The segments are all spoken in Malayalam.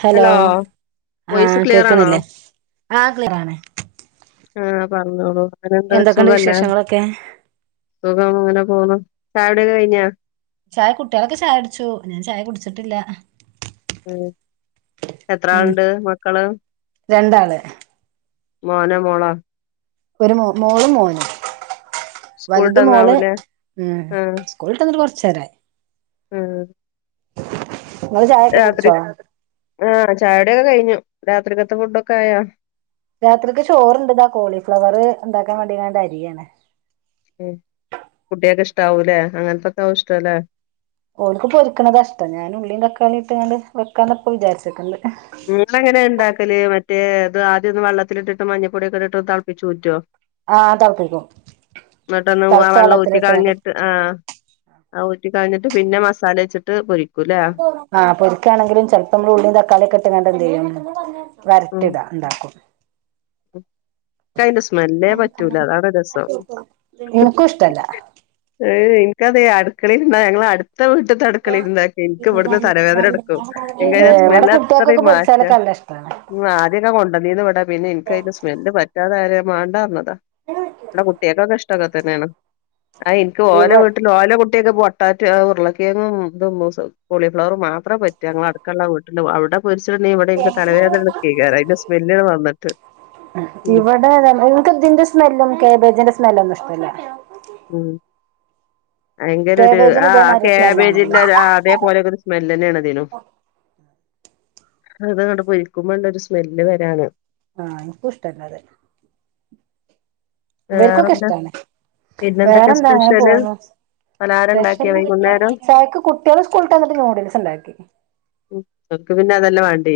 ഹലോ വോയിസ് ആഹ് ക്ലിയർ ആണോ കേക്കണില്ലേ ആഹ് ക്ലിയറാണ്. ആഹ് പറഞ്ഞോളൂ എങ്ങനെണ്ട് എന്തൊക്കെയുണ്ട് സുഖല്ലെ. വിശേഷങ്ങളൊക്കെ സുഖം അങ്ങനെ പോകുന്നു ചായകുടിക്കെ കഴിഞ്ഞാ. ചായ കുട്ടികളൊക്കെ ചായ കുടിച്ചു ഞാൻ ചായ കുടിച്ചിട്ടില്ല. ഉം എത്ര ഉം ആൾണ്ട് മക്കള്. രണ്ടാള് മോന മോളോ. ഒരു മോ മോളും മോനും വലുത് മോള് സ്കൂളിട്ടന്നാവൂലേ എ. സ്കൂൾട്ട് വന്ന്ട്ട് കുറച്ചേരായി. ഉം. നിങ്ങള് ചായൊക്കെ കുടിച്ചോ. ആഹ് ചായകുടിക്കെ കഴിഞ്ഞു രാത്രികെത്തെ ഫുഡൊക്കായാ. രാത്രിക്ക് ചോറുണ്ട് ഇതാ കോളിഫ്ലവറ് ഇണ്ടാക്കാൻ വേണ്ടികാണ്ട് അരിയാണ്. ഉം കുട്ട്യേക്ക് ഇഷ്ടാവൂലെ അങ്ങനത്തക്കാവും ഇഷ്ടലേ. ഓല്ക്ക് പൊരിക്ക്ണത ഇഷ്ടം ഞാന് ഉള്ളീ തക്കാളി ഇട്ട് കാണ്ട് വെക്കാന്ന ഇപ്പ വിചാരിച്ചിക്ക്ണത്. നിങ്ങളെങ്ങനെ ഇണ്ടാക്കല് മറ്റേ അത് ആദ്യൊന്ന് വെള്ളത്തിലിട്ടിട്ട് മഞ്ഞപ്പൊടിയൊക്കെ ഇട്ടിട്ട് തിളപ്പിച്ചു ഊറ്റോ. ആഹ് തിളപ്പിക്കും എന്നിട്ടൊന്ന് ആ തിളച്ച വെള്ളം ഊറ്റി വെള്ളത്തിലിട്ട്ങ്ങാണ്ട് കളഞ്ഞിട്ട്. ആഹ് ആ ഊറ്റി കളഞ്ഞിട്ട് പിന്നെ മസാല വെച്ചിട്ട് പൊരി ആഹ് പൊരിക്കാണെങ്കിലും ചെലപ്പോ മ്മള് ഉള്ളീ തക്കാളീ ഒക്കെ ഇട്ട്ങ്ങാണ്ട് എന്തെയ്യും വരട്ടിടാ. ഉണ്ടാക്കും. ഇക്കയിന്റെ സ്മെല്ലേ പറ്റൂല അതാണ് രസം. ഇൻക്കൂ ഇഷ്ടല്ല. ഏ ഇൻക്കതെ അടുക്കളയിലിരുന്ന ഞങ്ങളെ അട് ത്ത വീട്ട്ത്തെ അടുക്കളില്ണ്ടാക്യ എനിക്ക് ഇവട്ന്ന് തലവേദനട്ക്കും ഏ ഇൻകതിൻ്റെ ഇവിടെ സ്മെല്ല് കുട്ടികൾക്കൊക്കെ അത്രയും മാറ്റ. പൊരിച്ചാലൊക്കെ നല്ല ഇഷ്ടാണ് ഉം ആദ്യക്കെ കൊണ്ടന്നീന്ന് ഇവടെ പിന്നെ എനിക്ക് അതിന്റെ സ്മെല്ല് പറ്റാതായാരെ ഞ്ഞാൻ മാണ്ടാർഞ്ഞതാ. [unintelligible] ഇവടെ കുട്ട്യേകൊക്കൊക്കെഷ്ട അങ്ങൻതന്നെണ് ആ എനിക്ക് ഇവ ഓലെ വീട്ട് ഓലെ കുട്ട്യേക്ക് പൊട്ടാറ്റൊ ഉരുളക്കിയങ്ങും ഇതും കോളിഫ്ലവറും മാത്ര പറ്റൂ ഞങ്ങളട് ക്കള്ള വീട്ടില് അവിടെ പൊരിച്ചിട്ട്ണ്ടെങ്കി ഇവിടെനിക്ക് തലവേദനട്ക്കേകാരം അതിന്റെ സ്മെല്ല്ണ് വന്നിട്ട് ഉം ഇവിടെ താ നിക്ക് ഇതിന്റെ സ്മെല്ലും കേബേജിന്റെ സ്മെല്ലന്നും ഇഷ്ടല്ല ആഹ് വയങ്കര ഒരു കേബേജിന് ആ ഇതേമാതിരി സ്മെല്ലാണല്ലോ കാബേജിന്റെ ആ അതേപോലെ ക്കെ സ് മെല്ലന്നേണ് അതിനും ഇതങ്ങട്ട് പൊരിക്കുമ്പോണ്ട് ഒരു സ്മെല്ല് വരാന് ആഹ് ഇൻക്കൂ ഇഷ്ടല്ലഅത് ഇവർക്കൊക്കെ വേറെന്താ ഇഷ്ടാണ് പിന്നെന്തൊക്കെ വേറെന്താ അങ്ങനെ സ്പെഷ്യല് പോക്ന്നു പലഹാരം ഉണ്ടാക്കിയ വൈകുന്നേരം [inaudible] ചായക്ക് കു ട്ട്യേള് സ്കൂളട്ടന്നു ന്യൂഡിൽസ്ണ്ടാക്കി മക്കക്ക് പിന്നെ അതെല്ലേ വാണ്ടീ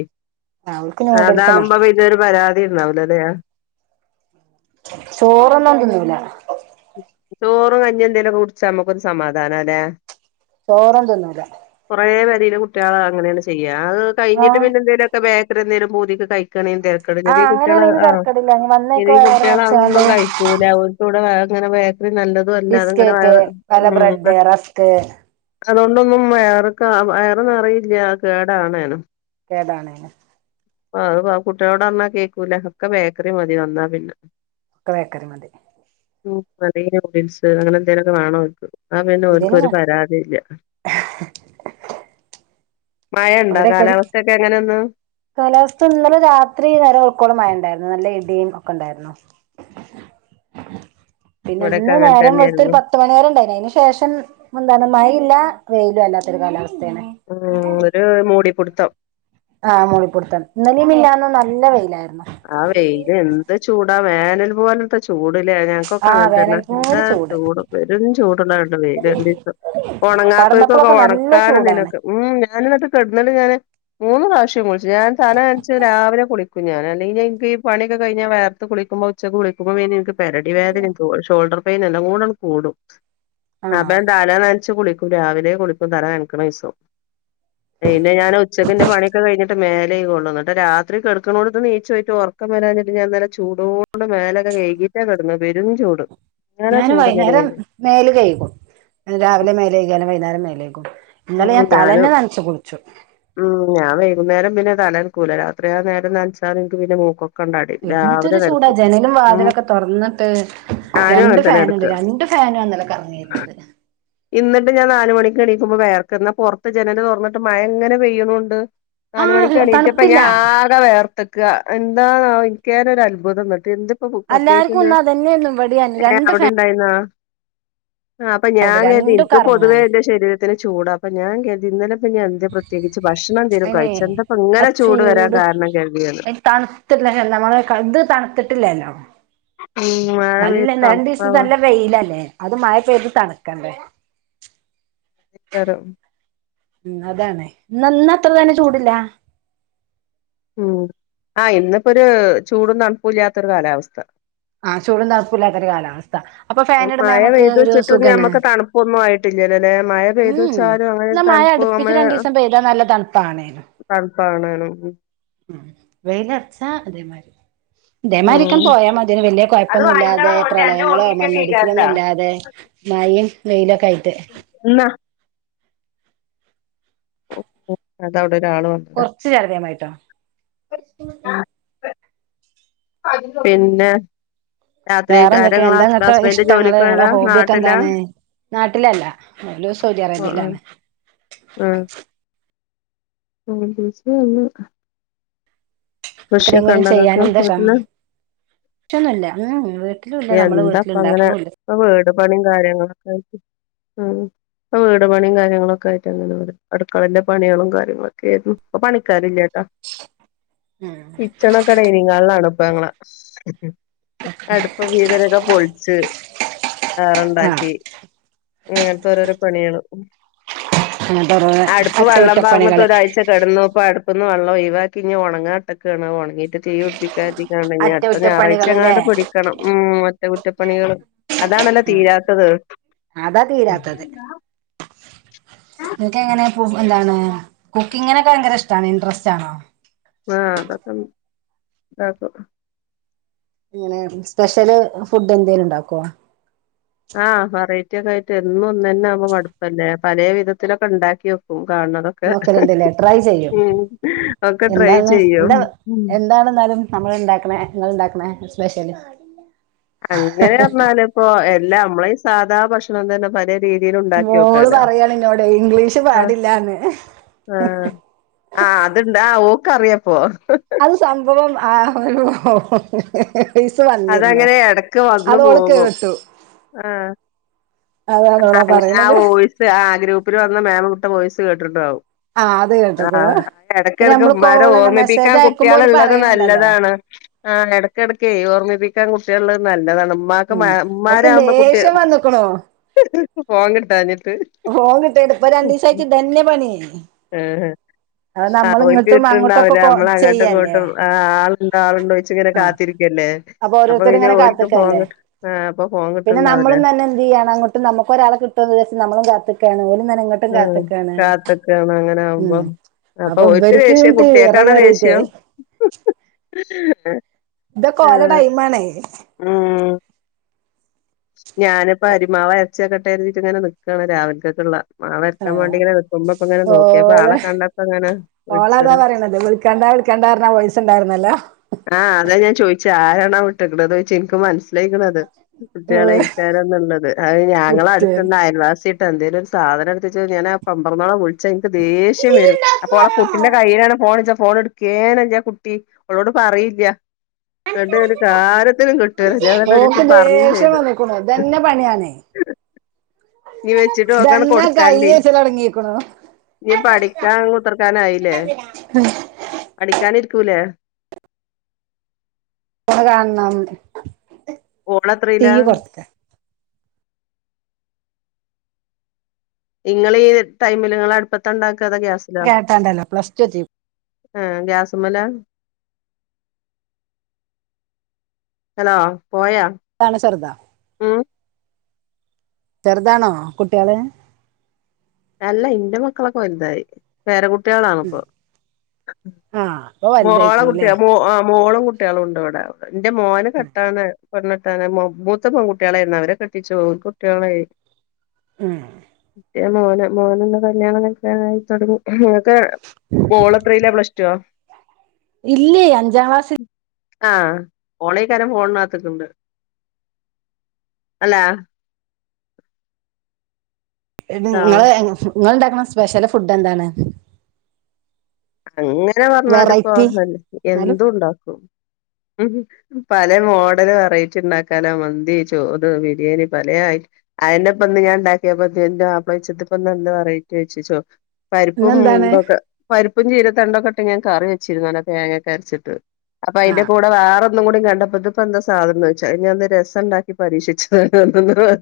ആ അവൾക്ക് നൂഡിൽസ് മതി അതാവുമ്പപി ന്നൊരു പരാതി ഉണ്ടാവുല ലെ ചോറന്നും തിന്നൂല്ല ചോറും കഞ്ഞീ എന്തേലുക്കെ കുടിച്ചാ നമ്മുക്കൊരു സമാധാനല്ലേ ചോറൊന്നും തിന്നൂല കൊറേ പെരെൽ കുട്ട്യേള് അങ്ങനെയാണ് ചെയ്യ അത് ആ കഴിഞ്ഞിട്ട് പിന്നെ എന്തേലും ക്കെ ബേക്കറി എന്തേലും പൂതിക്ക് കഴിക്ണെങ്കി തെ ആ കഴീണത് കുട്ടികൾ അങ്ങനെയാണെങ്കി ആ തരക്കേടില്ല ഇനി വന്നേക്ക് ചെറിയ വയറ് നിറച്ചാണ്ട് കുട്ടികളഅതൊന്നും കഴി ക്കൂല ഓൽക്ക് അങ്ങനെ ബേക്കറി നല്ലതും അല്ലാ അതങ്ങനെ ബിസ്കറ്റ് വയർ വല്ല ആഹ് ബ്രെഡ് റസ്ക് അതുകൊണ്ടൊന്നും വയർക്ക വയർന്നറയൂല്ല കേടാണേനും കേടാണേനും ആ അത് കുട്ടികളോട്പറഞ്ഞാൽ കേക്കൂല ഒക്കെ ബേക്കറി മതി വന്നാ പിന്നെ ഒക്കെ ബേക്കറി മതി അല്ലെങ്കി ന്യൂഡിൽസ് അങ്ങനെ എന്തേലുക്കെ വേണോൽക്ക് ന്ന പിന്നെ എന്തേലും ഓൽക്കൊരു വേണം പരാതി ഇല്ല മഴണ്ടോ അവിടെയൊക്കെ കാലാവസ്ഥയൊക്കെ എങ്ങനെയേ ന്ന് കാലാവസ്ഥ ഇന്നലെ രാത്രി നേരം വെൾകോളം മഴണ്ടായിരുന്നു നല്ല ഇടിയും ഒക്കെണ്ടായിരുന്നു പിന്നെ ഇവിടൊക്കെ ഇന്ന് അങ്ങനെ നേരം വെൾത്തരു തന്നെയായിരുന്നു പത്ത് പത്ത് മണിവരെണ്ടായിരുന്നു അതിന് ശേഷം മുന്താ മഴ ഇല്ല വെയിലും അല്ലാത്ത ഒരു കാലാവസ്ഥയാണ് ഹ് ഒരു മൂടിപ്പിടുത്തം ആ മൂളിപ്പിടുത്തം ഇന്നലേം മിനിഞ്ഞാന്നും നല്ല വെയിലായിരുന്നു ആ വെയില് എന്ത് ചൂടാ വേനൽ പോവലത്തെ ചൂട് ലെ ഞ ക്കൊക്കെ ആഹ് അങ്ങനെ തന്നെ വേനൽ എന്താ പോലെ ചൂട് പെരും ചൂടുള്ള വെയില് രണ്ടീസം ഉണങ്ങാത്തോർക്കൊക്കെ കടന്നപ്പോഴൊക്കെ നല്ല ഉണക്കാനും ചൂടാണ് ഇതിനൊക്കെ ആഹ് ഞാനിട്ട് കെടുന്നണ്ട് ഞാന് മൂന്ന് പ്രാവശ്യം കുളിച്ചു ഞാൻ തലനച്ച് രാവിലെ കുളിക്കും ഞാൻ പിന്നനിക്ക് ഈ പണിയൊക്കെ കഴിഞ്ഞാ വെയർത്ത് കുളിക്കുമ്പോ ഉച്ചക്ക് കുളിക്കുമ്പോൾ പിന്നെനിക്ക് പരടിവേദനീം ഷോൾഡർ പൈൻ എല്ല കൂടെങ്ങട്ട് കൂടും ആഹ് [unintelligible] തല നനച്ച് കുളിക്കും രാവിലെ കുളിക്കും തല നനക്കണ ദീസം പിന്നെ ഞാൻ ഉച്ചക്കന്റെ പണിയൊക്കെ കഴിഞ്ഞിട്ട് മേലേയ്കൊള്ളു ന്നിട്ട് രാത്രി കെടക്കണോടുത്ത് നീ ചോയിട്ട് ഉറക്കം വരാഞ്ഞിട്ട് ഞാൻന്നലെ ചൂടോട് മേലൊക്കെ കഴ്കിട്ടാ കെടന്നത് പെരും ചൂട് ഞാനാ ഞാൻ ചൂട് ഇന്നലെ വൈന്നേരം കഴിഞ്ഞു മേല് കഴ്കും രാവിലെ മേലഴികിയാലും വൈന്നേരം മേലകും ഇന്നലെ ഞാൻ തലേന്നെ നനച്ചു കുളിച്ചു ആഹ് ഞാൻവൈകുന്നേരം പിന്ന തലനക്കൂല രാത്രി ആ നേരം നനച്ചാൽ ഇൻക് പിന്നെ മൂക്കൊ എന്തൊരു ചൂടാ ജനലും ഉം വാതിലൊക്കെ തുറന്നിട്ട് ഞാനും രണ്ട് അങ്ങനെ തന്നെ കെടക്ക ഫാനുണ്ട് രണ്ടും ഫാനും ന്നലെ കറങ്ങീട്ട്ണ്ട് ഇന്നിട്ട് ഞാൻ നാല് മണിക്ക് എണിക്കുമ്പോൾ വെയ ന്ന പുറത്ത് ജനൽ തൊറന്നിട്ട് മഴങ്ങനെ പെയ്യുന്നുണ്ട് നാല് ആഹ് മണിക്ക് എണീറ്റപ്പ തണുപ്പില്ല ഞാ ആ കെ വയർത്തെക്ക എന്താന്നാവോ എനിക്കന്നേ ഒരു അത്ഭുതംന്നിട്ട് എന്ത് എല്ലാർക്കും ഇന്ന് അതന്നെയായിരുന്നു ഇവിടെയും രണ്ട് [unintelligible] ണ്ടായീന്നോ അപ്പൊ ഞാ ഫാനുണ്ട് കര്തി രണ്ടും നിക്ക് പൊതുവേ കറങ്ങാണ് എന്റെ ശരീരത്തിന് ചൂടാ അപ്പ ഞാൻ കര്തി ഇന്നലെ ഞാൻ പ്പോ എന്ത പ്രത്യേകിച്ച് ഭക്ഷണം ന്തേലും അയിനെ കഴിച്ചു എന്തപ്പ ആ ഇങ്ങനെ ചൂട് വരാൻ കാരണം കര്തി ഞാൻ ല്ലെ നമ്മള് ഇത് തണുത്തിട്ടില്ലല്ലോ ഉം നല്ല പെയ്ത് രണ്ടീസം തണുപ്പാവാൻ നല്ല വെയിലല്ലേ അത് മഴ പെയ്ത് തണുക്കണ്ടേ എക്കാരം ഉം അതാണ് ന്ന ഇന്ന് അത്ര തന്നെ ചൂടില്ല ഉം ആഹ് ഇന്നിപ്പോ ഒരു ചൂടൊന്നും തണുപ്പല്ലാത്തൊ ഒരു കാലാവസ്ഥ ആഹ ചൂടും താണപ്പൂല്ലാത്തൊ ഒരു കാലവസ്ഥ മഴ പെയ്തു വെച്ചിട്ടും നമ്മുക്ക് തണുപ്പൊന്നും ആയിട്ടില്ലല്ല അല്ലെ മഴ പെയ്തു ഉം ച്ചാലും അങ്ങനെ ഇന്നാ മഴ തണുപ്പ് അടുപ്പിച്ച് അങ്ങനെ രണ്ടീസം പെയ്താ നല്ല തണുപ്പാണേനും തണുപ്പാണ് ഉം വെയിലറച്ച അതേമാതിരി അതേമാതിരിക്ക ഉം പോയാൽ മതി ഇതിന് വലിയ അത് കുഴപ്പൊന്നും വാങ്ങിക്കാളാ ഇല്ലാതെ ഓടി അന്റെ ഓ പ്രളയങ്ങളോ ടി പി ഒക്കെ എഴുതാറില്ല മണ്ണിടിച്ചിലൊന്നും ഇല്ലാതെ മഴയും വെയിലൊക്കെ ആയിട്ട് ഇന്നാ അത അവിടെ ഒരാൾ വ കുറച്ച് ചറകിയ മായിട്ടോ പിന്നെ രാത്രികാരം വേറെന്തൊക്കെയ ഇങ്ങളെ എന്താ ഹസ് നിക്കെ ഹസ്ബൻഡ് ഇഷ്ടങ്ങള് നിങ്ങളെ ജോലിക്കോയതാ ഹോബിക്കെ നാട്ടിലാ എന്താണ് നാട്ടിലല്ല ന സൗദി അറേബ്യയിലാണ് ഉം [unintelligible] കൃഷിയൊക്കെ എത്രെങ്കിലും ഇണ്ടോ ഇങ്ങക്ക് ചെയ്യാന [unintelligible] വീട്ടില് ല്ല നമ്മെളെ വീട്ടില എന്താപ്പ അങ്ങനെ ഉണ്ടാക്കണ ഇല്ല ഇപ്പൊ വീട് പണിയും കാര്യങ്ങളൊക്കെ ആഹ് അപ്പൊ വീട് പണിയും കാര്യങ്ങളൊക്കെ ആയിട്ട് അങ്ങനെ വരും അടുക്കളന്റെ പണികളും കാര്യങ്ങളുംക്കെ ആയിരുന്നു പ്പ പണിക്കാരില്ലേട്ടാ ഉം കിച്ചണൊക്കെ ഡൈനിങ്ങളിലാണ ഇപ്പ ഞങ്ങളെ അടുപ്പ വീതനൊ ക്കെ പൊളിച്ച് ആഹ് വേറണ്ടാക്കി അങ്ങനത്തെ ഓരോരോ പണികള് അങ്ങനത്തെ ഓരോ അടുപ്പ് വെള്ളം പാർന്നിട്ട് അറ്റകുറ്റപ്പണികള് ഒരാഴ്ച കിടന്ന ഇപ്പ അടുപ്പൊന്ന് വെള്ളം ഒഴിവാക്കി ഇഞ് ഉണങ്ങാട്ടൊക്കെയാണ് ഉണങ്ങയിട്ട് തീ പിടിപ്പിക്കാ കരുതി ങ്ങഞ അടുത്ത ഞായറാഴ്ച അറ്റകുറ്റപ്പണികള്ല്ലേ ങ്ങാണ്ട് പിടി ഉം അറ്റ കുറ്റപ്പണികൾ അതാണല്ലോ ഉം തീരാത്തത് അതാ തീരാത്തത് ആഹ ങ്ങക്ക് എങ്ങനെ എന്താണ് കുക്കിങ്ങിനൊക്കെ ഭയങ്കര ഇഷ്ടാണ് ഇൻട്രസ്റ്റ് ആണോ ഉം അതൊക്കെണ്ട് ഇങ്ങനെ സ്പെഷ്യല് ഫുഡ് എന്തേങ്കലും ഉണ്ടാക്കോ ആഹ് വറൈറ്റി ഒക്കെ ആയിട്ട് എന്നും ഒന്ന തന്നെ ആവുമ്പോ മടുപ്പല്ലേ പല വിധത്തിലൊക്കെ ഉണ്ടാക്കി വെക്കും കാണത നോക്കലുണ്ടല്ലേ ട്രൈ ചെയ്യും ഒക്കെ ട്രൈ എന്താണ് ചെയ്യും എന്താ എന്താണെന്നാലും നമ്മൾ ഉണ്ടാക്കണേ നിങ്ങൾ ഉണ്ടാക്കണേ സ്പെഷ്യലി അങ്ങനെ പറഞ്ഞാല ഇപ്പൊ എല്ലാം നമ്മള ഈ സാധാ ഭക്ഷണം തന്നെ പലേ രീതിൽ ഉണ്ടാക്കി മോള് നോക്കാലോ പറയാണ് എന്നോട് ഇംഗ്ലീഷ് ആഹ പാടില്ലാന്ന് ആഹ് ആഹ് അത്ണ്ട് ആ ഓക്ക അറിയപ്പോ അത് സംഭവം [unintelligible] [unintelligible] വന്നിരുന്നോ അതങ്ങനെ എടക്ക് വന്നു അതോള് പോകും. കേട്ടു ആഹ് അതണോളാ പറയ്ണത് ആഹ് ഗ്രൂപ്പ്‌ല് വന്ന മേമ് വിട്ട വോയിസ് കേട്ടിട്ട്ണ്ടാവും ആ അത് കേട്ടുക്കുണു ആഹ് പിന്നെ എടക്കടക്ക് നമ്മള് ഉമ്മാനെ കോള് ഓർമിപ്പിക്കാൻ മെസ്സേജ് അയക്കുമ്പോ കുട്ടിയാള് ഓല് ഇള്ളത് പറയണുണ്ടല്ലോ നല്ലതാണ് ആഹ് എടക്കടക്കയ് ഓർമ്മിപ്പിക്കാൻ കുട്ടിയാൾ ഉള്ളെ നല്ലതാണ് ഉമ്മാക്ക് ഉമ്മ ഉമ്മാരാകുമ്പോ കുട്ടി കളോ ഫോൺ കിട്ടാഞ്ഞിട്ട് ഫോൺ കിട്ടായിട്ട് പ്പ രണ്ടീസായിട്ട് ഇതന്നെ പണി ഏഹ് അത് ഹെ നമ്മള് ആഹ് ഓൽക്ക് ഇങ്ങട്ടും അങ്ങോട്ടൊക്കെ കിട്ട്ണ്ടാവില്ല കൊ നമ്മൾ അങ്ങട്ടും ചെയ്യല്ലേ ഇങ്ങോട്ടും ആ ആളുണ്ടോ ആളുണ്ടോച്ചിങ്ങനെ ആ കാത്തിരിക്കല്ലേ അപ്പൊ ഓരോരുത്തര് പിന്നെ ഇങ്ങനെ ഓൽക്ക് ഫോൺ കാത്ത്ക്കല്ലേ കിട്ട് ആഹ് അപ്പൊ ഫോൺ പിന്നെ കിട്ട്ണ്ടാവൂല. നമ്മളും തന്നെ എന്ത് ചെയ്യാണ് അങ്ങോ ട്ടും നമുക്ക് ഒരാളെ കിട്ടും എന്ന് വിചാരിച്ച് നമ്മളും കാത്ത്ക്കാണ് ഓല്ങ്ങനെ ഇങ്ങട്ട് ആ കാത്ത്ക്കാണ് അങ്ങനെ ഉം ആകുമ്പം അപ്പൊ ഓൽക്ക് ഇവർക്ക് ദേഷ്യം ഇങ്ങട്ട് ഇറ കുട്ടിയാക്കാണാ കേറിട്ടേ ദേഷ്യം ഇതൊക്കെ ഓലെ ആഹ് ടൈമാണേ ഉം ഞാനിപ്പോ അരിമാവ് അരച്ചക്കട്ടെ എന്നരുതീട്ട് ഇങ്ങനെ നിക്കാണ് രാവിൽക്കെക്കുള്ളെ മാവരക്കാൻ വേണ്ടി ആഹ് ഇങ്ങനെ നിക്കുമ്പൊ പ്പ ഇങ്ങനെ നോക്കിയപ്പ ഓള് ആളെ കണ്ടപ്പോ അങ്ങനെ വിളിച്ചതാ കണ്ട വിളിക്കണ്ടാർഞ്ഞ വോയിസ്സുണ്ടായിരുന്നല്ലോ ആഹ് അതാ ഞാൻ ചോദിച്ചെ ആരാണാ വിട്ട്ക്ണത് ചോയ്ച്ച ഇൻക്ക് മനസ്സിലായിക്ക്ണ് അത് ഏഹ് കുട്ടിയാളെയ്കാരം ന്നുള്ളത് അത് ഞങ്ങളെ കിട്ടിയത് അടുത്തുള്ള അയൽവാസിയിട്ട് എന്തെലും സാധന എടുത്ത് വെച്ച് ഞാൻ ആ പെമ്പർന്നോളെ വിളി ച്ച എനിക്ക് ദേഷ്യം വരും അപ്പ അവളെ കുട്ടിന്റെ കയ്യിലാണ് ഫോണിച്ച ഫോൺ എടു കേനല്ല കുട്ടി ഓളോട് പറയില്ല ന്നട്ട് ഒരു കാരൃത്തിനും കിട്ടൂല്ല ഞാൻ ന്നട്ട് ഒരു ദിവസം പർഞ്ഞും ചെയ്തു [unintelligible] പർഞ്ഞ്കുണു ഇതന്നെ പണിയാണെ ഇനി വെച്ചിട്ട് ഓക്കങ്ങട് ദന്ന കൈയ്യ ചോയ്ച്ചലൊടങ്ങിക്ക്ണു ഇനിപ്പ അടിക്കാൻ കുത്തർക്കാൻ ആയില്ലേ അടിക്കാൻ ഇരിക്കൂലേ ഓളെ കാണണം ടി ഓളെത്രീലാ വി കൊറക്ക ഇങ്ങള് ഈ ടൈമില് ഇങ്ങള് അട്പ്പത്തണ്ടാക്കാ അതാ ഗ്യാസ് കേട്ടാണ്ടല്ലൊ പ്ലസ് ടു എത്തി ആഹ് ഗ്യാസ്മ്മലാ ഹലോ പോയോ താണ് ചെറ്താ ഉം ചെറ്താണോ കുട്ടിയാള് അല്ല ഇന്റെ മക്കളൊക്കെ വൽതായി പേര കുട്ടിയാളാണിപ്പൊ ആഹ് ഇപ്പൊ വലുതായിക്ക്ണു മോളകുട്ടിയ ല്ലേ ആ മോളും കു ട്ടിയാളുണ്ട് ഇവിടെ എന്റെ മോന് കെട്ടാനായി പെണ്ണെ ട്ടാനായി മൂ മൂത്ത പെൺകുട്ടിയാളായിരുന്നു അവരെ കെട്ടിച്ചു ഓർക്ക് കുട്ടിയാളായി ഉം മോന് മോനൊന്ന് കല്യാണം കൈക്കാനായി തൊട്ങ്ങി പ്പെ ഓളത്രീല പ്ലസ് ടോ ഇല്ലെ അഞ്ചാം ക്ലാസ് ആഹ് ഓളേക്കാരം ഫോണിന് അകത്ത്ക്ക്ണ്ട് ഹലോ ആ ഇങ്ങള് ഇങ്ങള് ഇണ്ടാക്ക്ണെ സ്പെഷ്യല് ഫുഡ് എന്താണ്? അങ്ങനെ പർഞ്ഞാല് ഇപ്പോ വെറൈറ്റി എന്നാലും എന്തും ഇണ്ടാക്കും പല മോഡല് വെറൈറ്റിണ്ടാക്കാനോ മന്തി, ചോറ്, ബിരിയാണി പലേ അയ് അതന്നെപ്പന്ന് ഞാൻ ഇണ്ടാക്കിയപ്പ ഇന്റെ മാപ്പള ചോയ്ച് ത്പ്പന്ന് എന്ത് വെറൈറ്റി ചോയ്ച് ചോ പരിപ്പും ഇന്നെന്താണ് മുമ്പൊക്കെ പ്പും ചീരത്തണ്ടൊക്കെട്ട് ഞാൻ കറി വെച്ചിരുന്നു നല്ല തേങ്ങക്കെ അരച്ചിട്ട് അപ്പൊ അതിന്റെ ആഹ് കൂടെ വേറെ ഒന്നും കൂടി കണ്ടപ്പോ ഇത്പ്പോ എന്താ സാധനം എന്ന് ചോദിച്ചു അത് ഞാ ഇന്ന് രസം ഇണ്ടാക്കി പരീക്ഷിച്ചതാ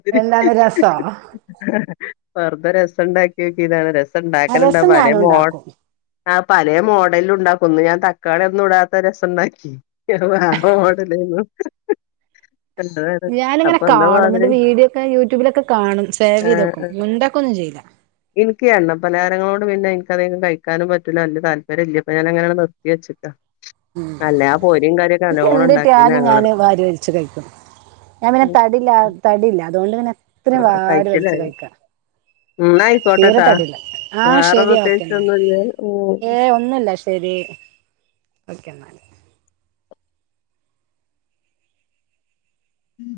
[unintelligible] എന്താണ് രസൊ? വെർതെ രസം ഇണ്ടാക്കി നോക്കിയതാണ് രസം ആഹ് ഇണ്ടാക്കല് ഇണ്ടോ രസം പലെ ഞാനും മോ ഉണ്ടാക്കും ആഹ് പലേ മോഡലും ഇണ്ടാക്കും ഇന്ന് ഞാൻ തക്കാളി ഒന്നും ഇടാത്ത രസം ഇണ്ടാക്കി [unintelligible] ഞാനിങ്ങനെ കാണും മാതിരി ഇന്നട്ട് വീഡിയോ ഒക്കെ യൂട്യൂബിലൊക്കെ കാണും സേവ് ചെയ്ത് വെക്കും മുന്തക്കൊന്നും ചെയ്യില്ല ഇൻക്ക് എണ്ണ പലഹാരങ്ങളോട് പിന്നെ ഇൻക്കദികം കഴിക്കാനും പ റ്റുല വെല്ല്യേ താല്പര്യല്ല ഇപ്പ ഞാനങ്ങനെണ്ട് നിർത്തി വെച്ചക്ക ഉം ഇൻക്ക് എന്ത്‌ ഉണ്ടാക്കീന് കിട്ടിയാലും ഞങ്ങള് ഞാന് വാരി വൽച്ച് കഴിക്കും ഞാൻ പിന്നെ ഉം തടില്ല തടില്ല അതുകൊണ്ട് പിന്നെ എത്രയും ആഹ് വാരി വൽച്ച് കഴിച്ചിലായി കഴിക്ക ന്നാ അയ്കോട്ടട്ടൊ ആഹ് വേറെ ശരി ഓക്കെ പ്രേത്യേകിച്ച് എന്നാൽ ഒന്നും ഇല്ലല്ലോ? ഏഹ് ഒന്നുല്ല ശെരി ഓക്കെ ന്നാല് ഉം